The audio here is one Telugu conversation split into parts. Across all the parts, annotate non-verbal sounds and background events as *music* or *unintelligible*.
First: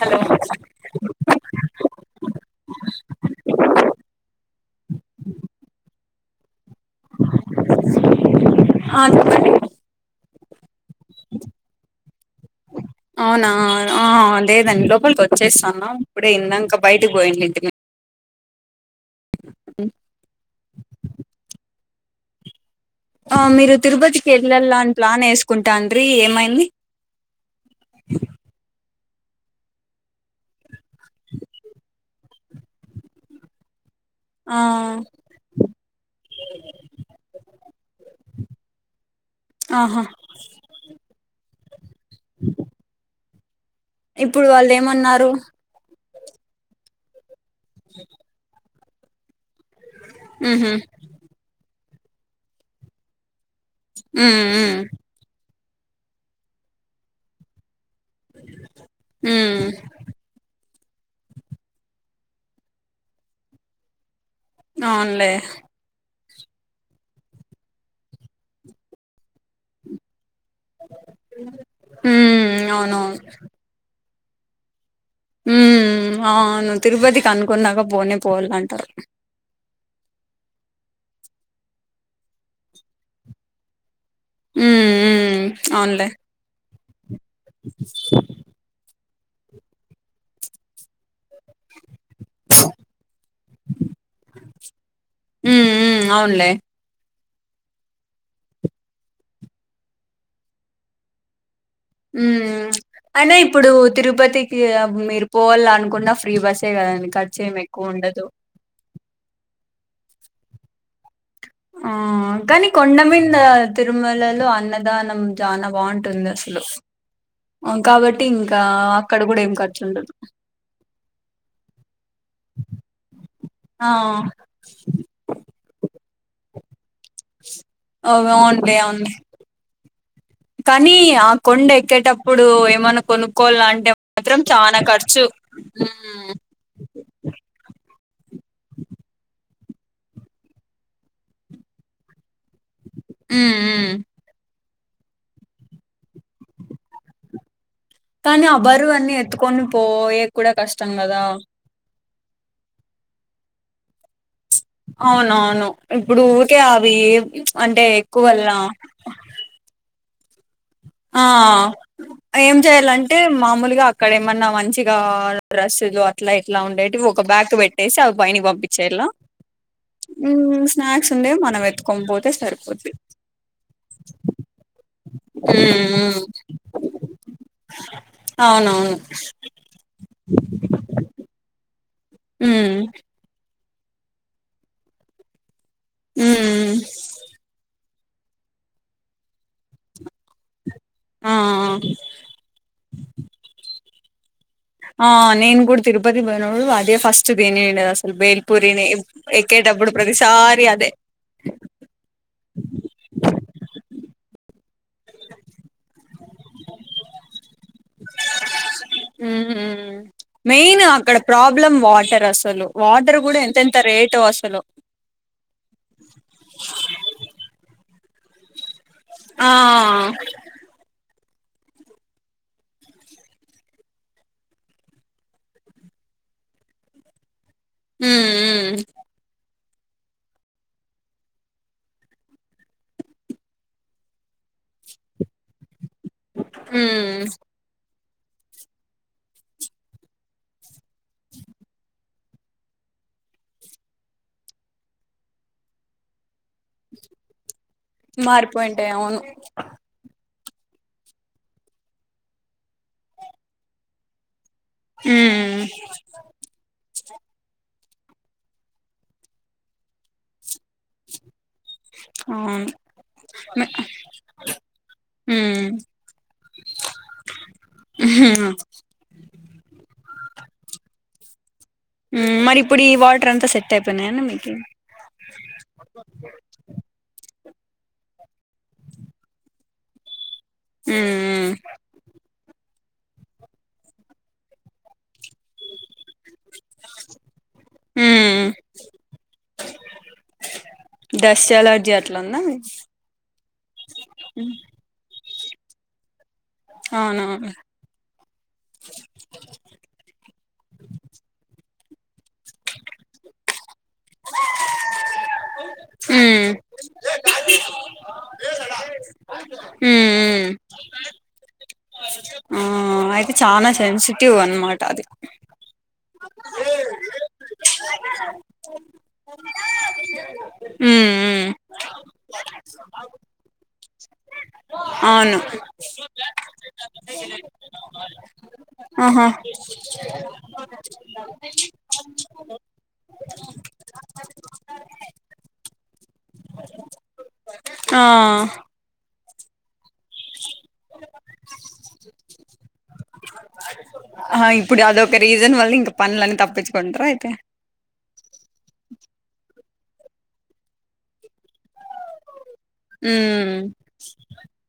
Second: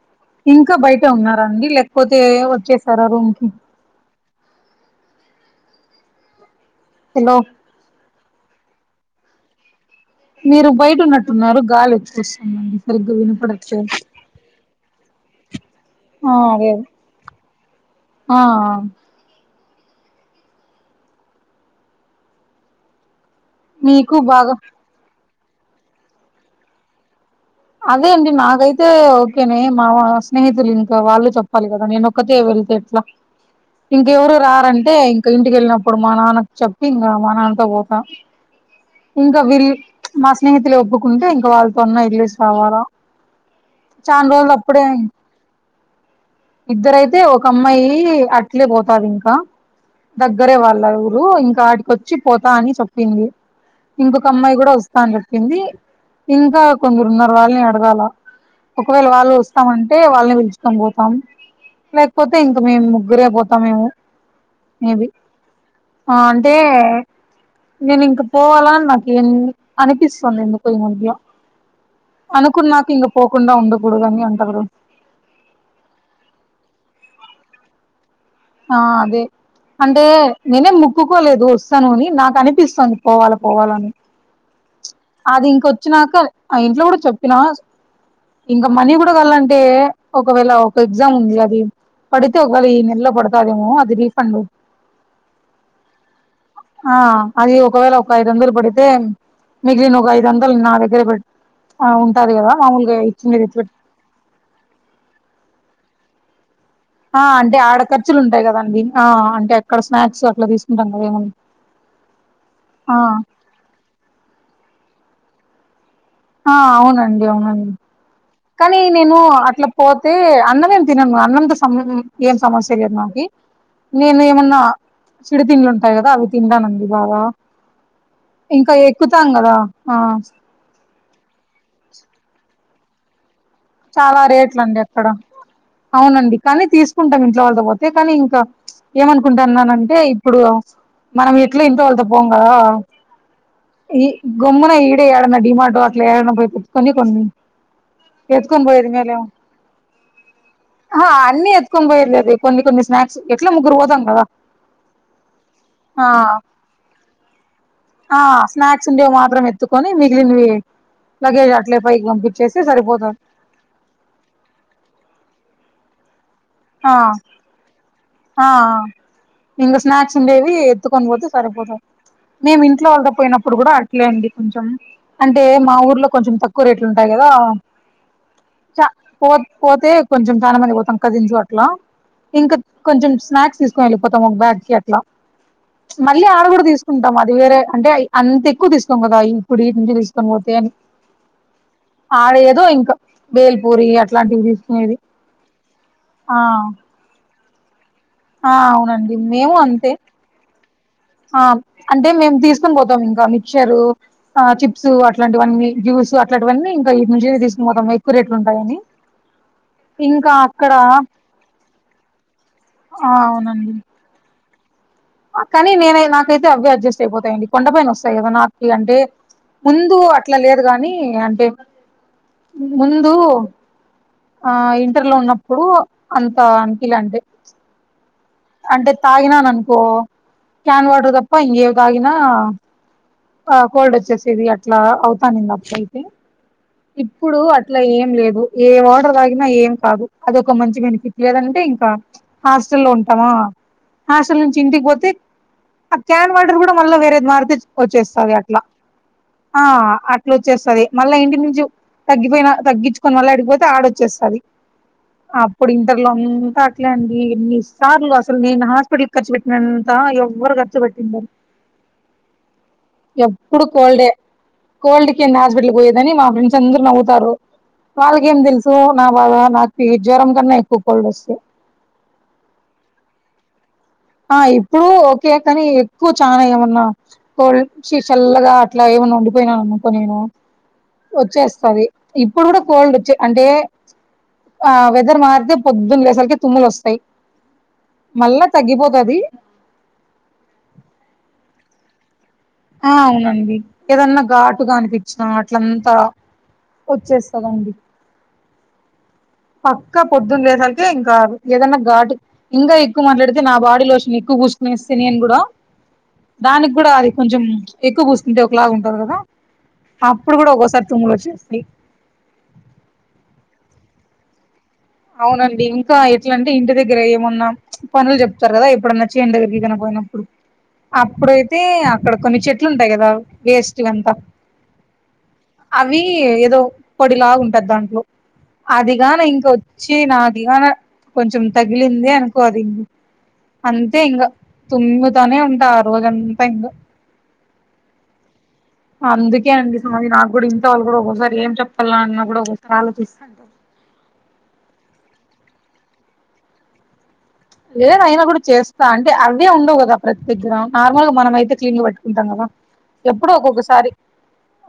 హలో ఇంకా బయట ఉన్నారండి లేకపోతే వచ్చేసారా రూమ్ కి హలో అ చెప్పండి మీరు బయటన్నట్టున్నారు గాలి ఎక్కొస్తుందండి అవునా అ లేదండి లోపలికి వచ్చేసాను ఇప్పుడే అదే ఇందాంక బయటకి పోయిడింటిమి ఆ ఆ ఆ మీరు మీకు తిరుపతికి బాగా ఎళ్ళాల అని ప్లాన్ వేసుకుంటాండీ ఏమైంది అదేంది నాకైతే ఓకేనే మా స్నేహితులు ఇంకా వాళ్ళు చెప్పాలి కదా నేనుొక్క ఎట్లా ఇంకెవరు ఆ రారంటే ఇంక ఇంటికెళ్ళినప్పుడు మా నాన్నకు చెప్పి ఇంకా మా నాన్నతో పోత ఇంకా వీళ్ళు ఆహా మా స్నేహితులు ఒప్పుకుంటే ఇంకా వాళ్ళతోన్న ఇడ్లీ శ్రావారం ఇప్పుడు వాళ్ళు చంరోజులపుడే ఏమన్నారు ఇద్దరయితే ఒక అమ్మాయి అట్లే పోతది ఇంకా దగ్గరే ఉహు వాళ్ళరు ఇప్పుడు ఇంకాడికొచ్చి పోతా అని చెప్పింది ఇంకొక ఉమ్ అమ్మాయి కూడా ఉమ్ వస్తాను చె ఏంది ఇంకా కొందరు ఉన్నారు వాళ్ళని అడగాల ఒకవేళ వాళ్ళు ఉమ్ వస్తామంటే అే వాళ్ళని పిలుచుకొని పోతాం లేకపోతే ఇంక మేము ముగ్గురే పోతామేమో మె బి అవునులే ఆ అంటే నేను ఇంక పోవాలాని నాకు ఏం అనిపిస్తుంది ఎందుకు పోయి మద్య ఉమ్ అనుకున్నాక ఇంగా అవునవును పోకుండా ఉండకూడదని అంటారు ఉం అవును తిరుపతికి అనుకున్నాక పోనే ఆ పోవాలంటారు అదే అంటే నేనే ముక్కుకోలేదు వస్తాను అని నాకు అనిపిస్తుంది పోవాల పోవాలని ఉమ్ ఉమ్ అది ఇంకొచ్చినాక ఆ ఇంట్లో కూడా చెప్పినా స ఇంకా మనీ కూడా కలంటే ఒకవేళ ఒక ఎగ్జామ్ ఉంది అది పడితే ఒకళ ఈ నెల ఆ అదిమో రిఫండ్ ఉమ్ ఉమ్ అవునులే ఆ అది ఒకవేళ ఒక ఐదు వందలు పడితే మిగిలిన ఒక ఐదు వందలు నా దగ్గరే పెట్ ఆ ఉంటాది కదా హ్మ్ మాముూలుగా అయినా ఇచ్చింది ఇప్పుడు తిరుపతికి మీరు పోవాల అనుకున్న ఫ్రీ బస్సే కదండి ఆ ఖర్చు అంటే ఏమి ఆడ ఎక్కువ ఖర్చులు ఉండదు ఉంటాయి కదండి ఆ అంటే అక్కడ స్నాక్స్ అట్లా తీసుకుంటాం కదా ఏమ ఆ కాగానీ కొండమీద తిరుమలలో అన్నదానం చాలా బాగుంటు ఆ అవునండి అవునండి కాబట్టి ఇంకా కానీ నేను అక్కడ కూడా ఏం అట్లా ఖర్చు పోతే ఉండదు అన్నమ తినము అన్నంత సమ ఏం సమస్య లేదు నాకి ఆ నేను ఏమన్నా చిడు తిండ్లుంటాయి కదా అవి తిండానడి బా అవ్ ఇంకా అవునులే అవునులే ఎక్కుతాం కదా ఆ కానీ ఆ కొండ ఎక్కేటప్పుడు ఏమన్నా కొనుక్కోాల అంటే చాలా మాత్రం రేట్లండి చానా అక్కడ ఖర్చు హ్మ్ అవునండి కానీ తీసుకు కుంటాం ఇంట్లో వాళ్ళద పోతే కానీ ఇంకా ఏమనుకుంటున్నానంటే ఇప్పుడు మనం ఎట్లా ఇంటి వాళ్ళత పోంగ ఉ ఈ గమ్మున ఈడే ఏడన్నా డిమాటో అట్లా ఏడన్నా పోయి పెట్టుకొని కొన్ని కానీ ఆ ఎత్తుకొని పోయేది బరువు అన్నిీ మేలేమో ఎత్తుకొని పోయే కూడా కష్టం కదా ని పోయర్లేదు కొన్ని స్నాక్స్ ఎట్లా ముగగు పోాం కదా అవునవును ఆ ఇప్పుడు ఊరికే అవి అంటే ఆ ఎక్కువ వల్ల స్నాక్స్ మాత్రం త కొన నిగలి మీ ఆ ఏం సరిపోతది చెయాలంటే మామూలుగా ఇక్కడ ఏమన్నా మంచిగా డ్రెస్లు ఇట్లా ఇట్లా ఆ ఉండేటివి ఒక బ్యాకు పెట్టేసి అవి పైని ఆ పంపించేలా ఇంగ స్నాక్స్ ఉండేవి హ్మ్ ఎత్తుకొని స్నాక్స్ పోతే ఉండే మనం సరిపోతుంది ఎత్తుకొని పోతే మేము ఇంట్లో సరిపోద్ది వాళ్ పోయినప్పుడు కూడా ట్లే అండి కొంచెం అంటే మా హ్మ్ ఊర్లో హ్మ్ కొంచెం తక్కువ రేట్లు ఉంటాయి కదా చ అవునవును పో పోతే కొంచెం చానా మంది బోతాం అక్క దింజు అట్లా, ఇంక ఉమ్ కొంచెం స్నాక్స్ దీస్ కొని ఎళ్ళిపోతాం ఒక బ్యాచ్కి అట్ల, మళ్ళీ ఆడ గుడా ఉమ్ దీసుకుంటాం అది వేరే అంటే అంత ఎక్కువ దీసుకోం గదా, ఇప్పుడు ఈటి నుంచి దీసుకొని బోతే అని ఆ ఆడేదో! ఇంకా బేల్పూరి అట్లాంటివి దీసుకునేది ఆ ఆ నేను గూడా తిరుపతి బోయినోడు అదే ఫస్ట్ దేనిండదస్ ఆ బేల్పూరిని ఇప్ అవునండి మేము ఎక్కే టప్పుడు, అంతే ప్రతిసారి అదే ఆ అంటే మేము దీసుకొని పోతాం ఇంకా మిక్చరూ ఆ చిప్స్ అట్లాంటివన్నీ, జ్యూస్ అట్లాంటివన్నీ, ఇంకా ఇటు నుంచి దీసుకుని, బోతాం ఎక్కువ రేట్లు ఉంటాయని ఊహూ మెయిన్ అక్కడ ప్రాబ్లం వాటర్ అసలు ఆ వాటర్ గుడా ఎంతెంత రేటో అసలు కనీ నేను నాకైతే అవే అడ్జస్ట్ అయిపోతాయండి. కొండపైన ఒస్తయి గదా నాకు ఫ్రీ అంటే ఆ ముందూ అట్ల లేదు గానీ, అంటే ముందూ ఆ ఇంటర్ లో ఉన్నప్పుడూ అంతా అని, కిలా అంటే. ఉమ్ ఉమ్ అంటే తాగినాననుకో, క్యాన్ వాటర్ దప్ప ఇంగేవి తాగినా ఆ కోల్డ్ వచ్చేసేది అట్లా అవుతానుంది అప్పు అయితే ఉమ్ ఇప్పుడూ అ ట్లా ఏం లేదు, ఏ వాటర్ తాగినా ఏం కాదు. అది ఒక మంచి బెనిఫిట్ లేదంటే ఇంకా హాస్టల్లోన్ హాస్టల్ నుంచి ఇంటికి బోతే, ఆ క్యాన్ వాటర్ గూడా మళ్ళ వేరేది మారుపిచ్ ఒచ్చేస్తాది అట్లా మారిపోయింటాయి అవును ఆ అ వచ్చేస్తది మళ్ళా ఇంటి నుంచి, తగ్గిపోయినా తగ్గిచ్చుకొని, మళ్ళ ఆడికిబోతే, ఆడ ఒచ్చేస్తది. ఊ అప్పుడు, ఇంటర్లొ అంతా అట్లేండి ఎన్నిస్ సార్లు అసలు నేను హాస్పిటల్క్ ఖర్చు పెట్టినంతా ఎవ్వరు ఖర్చు బెట్టి ఉండరు. అవును ఎప్పుడు కోల్డే, కోల్డ్ ఉమ్ కింద్హాస్పిటల్ బొయ్ గని, మా ఫ్రెండ్స్ అందరు నవ్వుతారు. ఉహు వాళ్ళకేం దెలుసూ నా బాదా? నాకు ఈ జ్వరం కన్నా ఎక్కువ కోల్డ్ ఒస్తే మ్ మరి ఇప్పుడు, ఈ వాటర్ అంతా సెట్ టై పొయినాయన్న? ఆ ఇప్పుడూ ఓకే కని, ఎక్కువ చానా ఏమన్నా కోల్డ్ ఒచ్చి చల్లగా అట్లా ఏమన్నా ఉండిపోయినాను అనుకో నేను ఉమ్ ఒచ్చేస్తది. ఇప్పుడు గుడా కోల్డ్ ఒచ్చి, అంటే ఆ వెదర్ మారితె పొద్దున్ లే అసలికి తుమ్ములు ఒస్తయి, మళ్ళ ఉమ్ తగ్గిపో డస్ట్ ఎలర్జి అట్ల ఉన్నాయ్. ఆ అవునండి ఏదన్న ఘాటుగా అనిపించినా, అట్లంతా అవునవును ఒచ్చేస్తమండి. పక్కా పొద్దున్ లేవడానికే, ఇంకా ఏదన్న గాటు ఇంకా ఎక్కువ మాట్లాడి నా బాడీ లోషన్ ఎక్కువ బూసుకునేస్తే, నేను గుడా ఉమ్ దానికి గుడా అది కొంచెం ఎక్కువ బూసుకుంటే, ఒకలాగ ఉంటది గదా? అప్పుడు ఉమ్ గుడా ఒక్కోసారి తుమ్ములొచ్చేస్తయ్. ఊమ్ అయితే చాలా సెన్సిటివ్ అన్నమాట అది. అవునండి, ఇంకా ఎట్ల అంటే ఇంటి దగ్గర ఏమున్నా పనులు జెప్తరు గదా? ఎప్పుడన్నా చేన్ల దగ్గరికి గన బొయినప్పుడు ఉమ్ ఉమ్ అప్పుడైతే, అక్కడ కొన్ని చెట్లు ఉంటయి గదా? వేస్ట్వి అంతా అవును. అవి ఏదో పొడిలాగుంటది దాంట్లో అదిగాన ఆహా ఇంకో చ్చి నా దగాన కొంచెం తగిలింది అనుకో అది అంతే ఇంకా తుమ్ముతానే ఉంటా ఆ రోజంతా ఇంకా ఆ అందుకే అండి ఇ సారి నాకు కూడా ఇంత వాళ్ళు కూడా ఒక్కోసారి ఏం చెప్పాల అన్న కూడా ఒక్కోసారి ఆలోచిస్తా ఆ ఇప్పుడు అదొక రీజన్ వల్ల ఇంకా పనులని తప్పించుకుంటారు అయితే లేద అయినా కూడా చేస్తా అంటే అవే ఉండవు కదా ప్రతి గ్రామ్ నార్మల్ గా మనం అయితే క్లీన్ గా పెట్టుకుంటాం కదా ఎప్పుడు ఉమ్ ఒక్కొక్కసారి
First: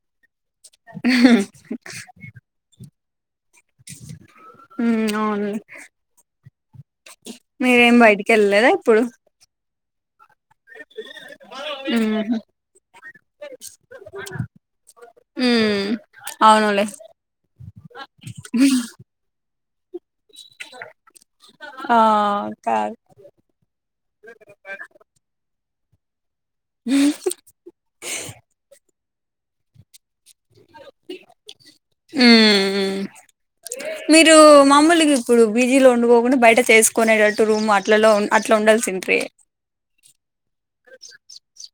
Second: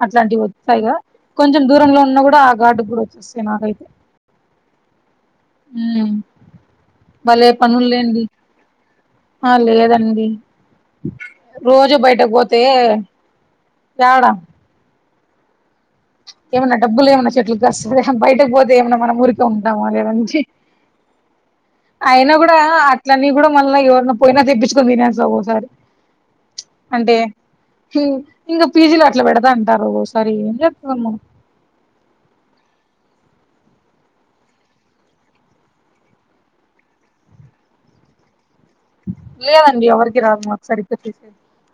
అట్లాంటివి వస్తాయిగా కొంచెం దూరంలో ఉన్న కూడా ఆ గార్డు కూడా వచ్చస్తుంది నాకైతే అవును ఉం భలే మీరేం పనుల్లేండి బయటికి వెళ్ళలేదా ఇప్పుడు ఆ లేదండి రోజు బయటకు ఉహు పోతే ఎడా ఉమ్ ఏమైన్నా అవునులే డబ్బులు ఏమైన్నా చెట్లు కాస్తయా బయటకు పోతే ఏమైన్నా మనం ఊరికే ఉంటామో లేదీ *unintelligible* ఆ అయినా కూడా కాదు అట్లన్న కూడా మళ్ళీ ఎవరిన పోయినా తెప్పించుకొని తినేస్త ఒకోసారి అంటే ఇంకా పీజీలో అట్లా పెడదా అంటారు సారి ఏం చెస్తము ఉం మీరు మామూలుగా ఇప్పుడు పీజీలో ఉండ కోకుండా బయట చేసుకునేటటు రూమ్ అట్లలో అట్లా ఉండాల్సి లేదండి ఎవరికి రాదు మాకు సరిగాసేది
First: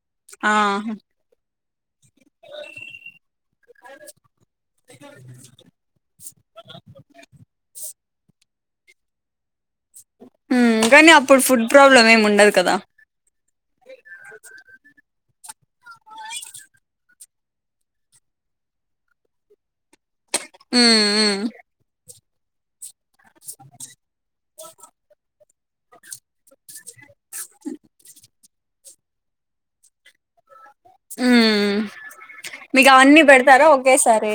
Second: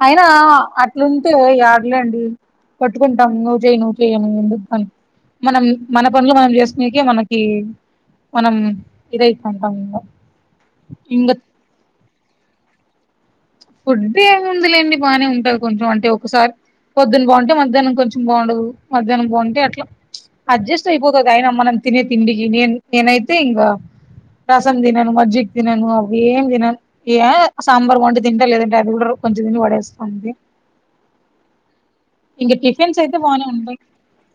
అయినా ఆ అట్లుంటే లేండి పట్టుకుంటాం నువ్ చేయ నువ్ చేము ఎందుకుని మనం మన పనులు మనం చేసినకే మనకి మనం ఇదైతే ఉంటాం ఇంకా ఇంకా ప్రాబ్లమ్ ఏమి ఉండదు కదా ఫుడ్ ఏమిముందిలేండి బానే ఉంట కొంచం అంటే ఒకసారి పొద్దున బాగుంటే మధ్యాహ్నం కొంచం బాగుండదు మధ్యాహ్నం బాగుంటే అట్లా అడ్జస్ట్ ఉమ్ అయిపోతుమ్ ఉమ్ అయిన మనం తినే తిండికి నేన్ నేనైతే ఇంగ రసం తినను మజ్జిగ తినను అవే ఎం తినను ఇగ సాంబార్ వండి తింటా లేదంటే అది కూడా కొంచం తిని పడేస్తాంది మ్మ్ ఇంగ మీకు టిఫిన్స్ అయితే అవన్నీ బానే పెడతారా ఉంటాయి ఒకేసారి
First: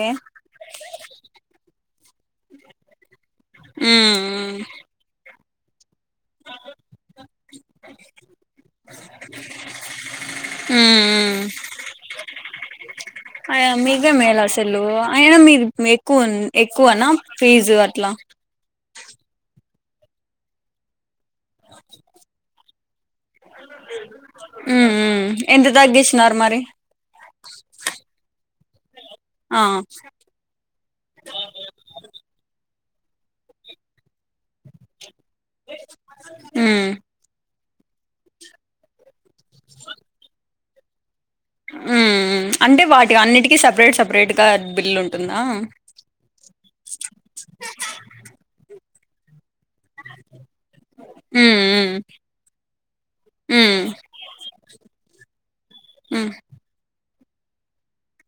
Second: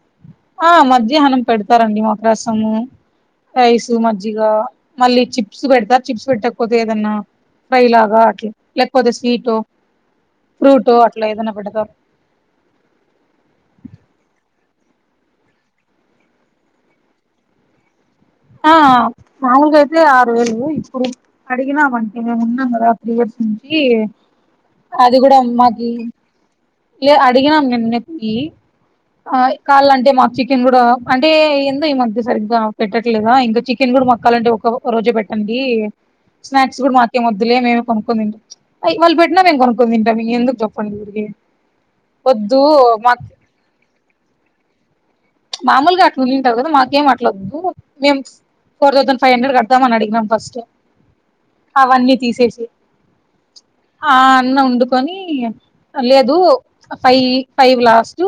ఆ మధ్యాహ్నం పెడతారండి మాకు రసము రైస్ మజ్జిగ మ్మ్ మళ్ళీ చి చిప్స్ పెడతారు చిప్స్ పెట్టకపోతే ఏదన్నా ఫ్రై లాగా అట్లా లేకపోతే స్వీట్ ఫ్రూట్ అట్లా మ్మ్ ఏదైనా పెడతారు అయినా మీకే మేలు అసలు అయినా మీరు మీకు ఎక్కువనా ఫీజు అట్లా ఆ మాములుగా ఐతే ఆరు వేలు ఇప్పుడు అడిగినా అంటే మేము ఉన్నాం కదా త్రీ ఇయర్స్ నుంచి ఉమ్ అది ఉం కూడా ఎంత మాకి తగ్గించినారు మరి లే అడిగినాం నిన్నకి ఆ కాళ్ళ అంటే మాకు చికెన్ కూడా అంటే ఎందో ఈ మధ్య సరిగా పెట్టట్లేదా ఇంకా చికెన్ కూడా మక్కాల అంటే ఒక ఓ రోజు పెట్టండి స్నాక్స్ మ్మ్ కూడా మా కేం వద్దులే మేము కొనుకుతింటాం వాళ్ళు పెట్టినా మేం కొనుక్కు తింటాం ఇగ ఎందుకు చెప్పండి ఊరికే ఉం వద్దు అంటే వాటి మాకు అన్నిటికీ సపరేట్ సపరేట్ గా బిల్లు ఉంటుందా కూలింగ్ తగ్గదు మాకేం అట్లా వద్దు మేం ఫోర్ తౌసంద్ ఫైవ్ హండ్రెడ్ కడతాం అడిగినాం ఫస్ట్ మ్మ్ మ్మ్ అవన్నీ తీసేసి మ్మ్ ఆ అన్నం వండుకొని మ్మ్ లేదు ఫైవ్ ఫైవ్ లాస్ట్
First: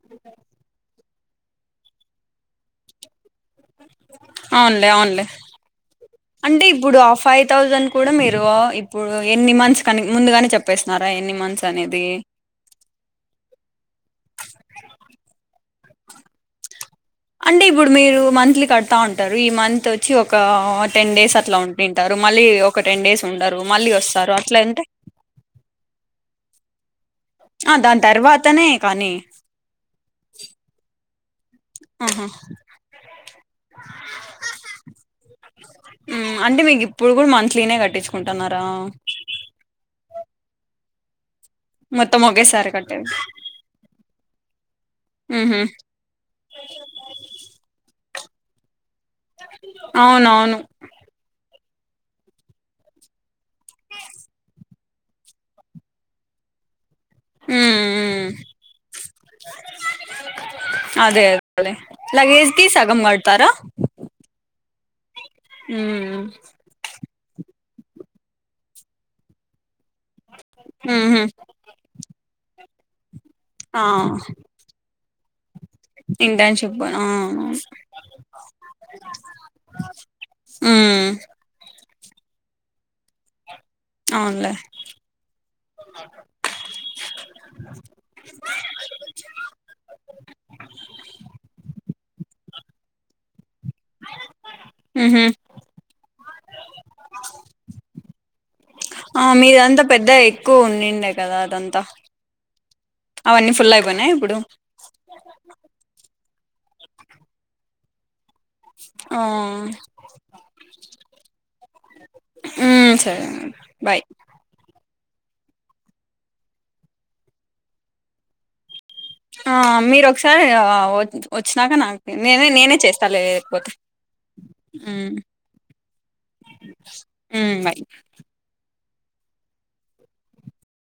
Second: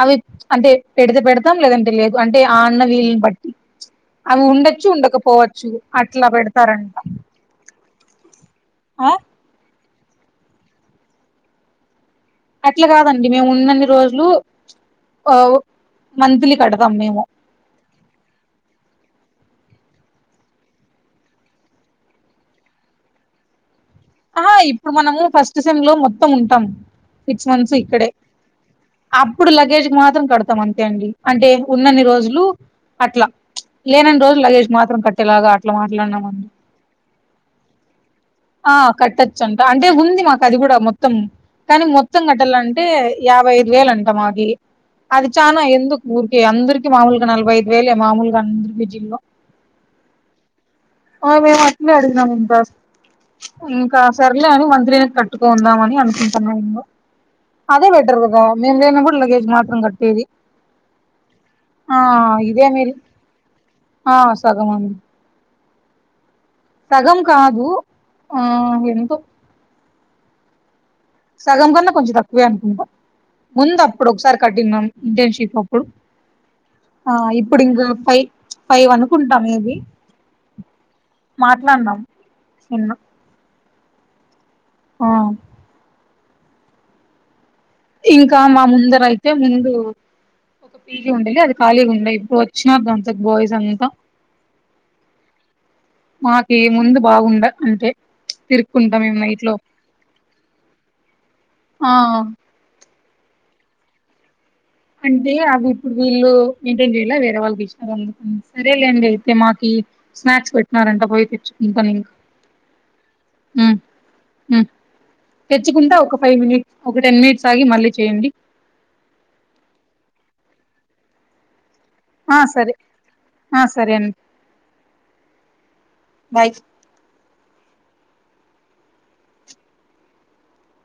అవి అంటే పెడితే పెడతాం లేదంటే లేదు అంటే ఆ అన్న వీళ్ ని బట్టి అవి ఉండొచ్చు అవున్లే అవున్లే ఉండకపోవచ్చు అట్లా అంటే పెడతారంట ఇప్పుడు ఆ ఫైవ్ థౌసండ్ కూడా మీరు ఆ ఇప్పుడు ఎన్ని మంత్స్ కనీ ముందుగానే చెప్పేసినార ఇన్ని మంత్స్ అనేది అట్లా కాదండి మేము ఉన్నన్ని రోజులు మంత్లీ కడతాం మేము అంటే ఇప్పుడు మీరు మంత్ లీ కడతా ఉంటారు ఈ మంత్ వచ్చి ఒక టెన్ డేస్ అట్లా ఉం తింటారు మళ్ళీ ఒక టెన్ డేస్ ఉండరు మళ్ళీ వస్ అహ ఇప్పుడు మనము ఫస్ట్ సెమ్ లో మొత్తం ఉంటాం సిక్స్ ఆ! మంత్స్ దాని ఇక్కడే తర్వాతనే కానీ అప్పుడు లగేజ్ మాత్రం కడతాం అంతే అండి అంటే ఉన్నన్ని ఆహా! రోజులు అట్లా లేనని రోజులు లగేజ్ మాత్రం కట్టేలాగ అట్లా మాట్లాడినాం హ్మ్. అండి అంటే మీకు ఇప్పుడు కూడ మంత్లీ నే కట్టిచు కుంటున్నార ఆ కట్టచ్చు అంట అంటే ఉంది మాకు అది కూడా మొ త్తం కానీ మొత్తం కట్టాల ఒకేసారి అంటే కట్టేది. యాభై ఐదు వేలు అంట మాకి అది హుహు. చాన ఎందుకు ఊరికే అందరికిీ మామూలుగా నలభై ఐదు వేలే మామూలుగా అందరికి పిజి లో అవునవును ఆ మేము అట్నే అడిగినం అబ్బ ఇంక సర్లే అని మంత్ లీనె కట్టుకుందామ అని అనుకుంటున్నా ఇంగ అదే హ్మ్. బెటర్ హ్మ్. కదా మేము లేనా కూడా లగేజ్ మాత్రం కట్టేది అదే అదే ఆ లగేజ్ కి ఇదే మేలు సగం కడతారా ఆ సగం అండి ఉమ్ సగం కాదు ఆ ఎంతో ఊహు సగం కన్నా కొంచం తక్కువే అనుకుంట ముందు ఆ! అప్పుడు ఒకసారి కట్టిన్నాం ఇంటర్న్షిప్ ఇప్పు ఇంటర్న్‌షిప్ ఆ అవునవును. ఇప్పుడు ఇంకా ఫైవ్ ఫైవ్ అనుకుంటాం మేబి ఉ మాట్లాడినాం సరెన అవున్లే ఆ ఆ అక్క ఇంకా మా ముందర అయితే ముందు పీజి ఉండేది అది ఖాలీగా ఉండె ఇప్పుడు వచ్చినారు దాంత బాయ్స్ అంతా ఉహు మాకేమి ఉంది బాగుంద అంతె ఆ మీదంతా పెద్ద ఎక్కువ ఉన్నిందె కదా అదంతా ఆ అవన్నీ ఫుల్ అయిపోయినాయి ఇప్పుడు అంటే అవి ఇప్పుడు వీళ్ళు మెయింటైన్ చేయాల వేరే వాళ్ళకి ఇచ్చినారు అందుకు సరేలే అండి ఆ అయితే మాకి స్నాక్స్ పెట్టినారంట పోయి తెచ్చుకుంటాను ఇంకా మ్ సరే బై్ తెచ్చుకుంటా ఒక ఫైవ్ మినిట్ ఒక టెన్ మినిట్స్ ఆగి మళ్ళీ చేయండి ఆ మీరు ఒకసారి వచ్చినాక నాకు ఆ నేనే సరే నేనే చేస్తాలే ఆ లేకపోతే సరే బై మ్మ్ బై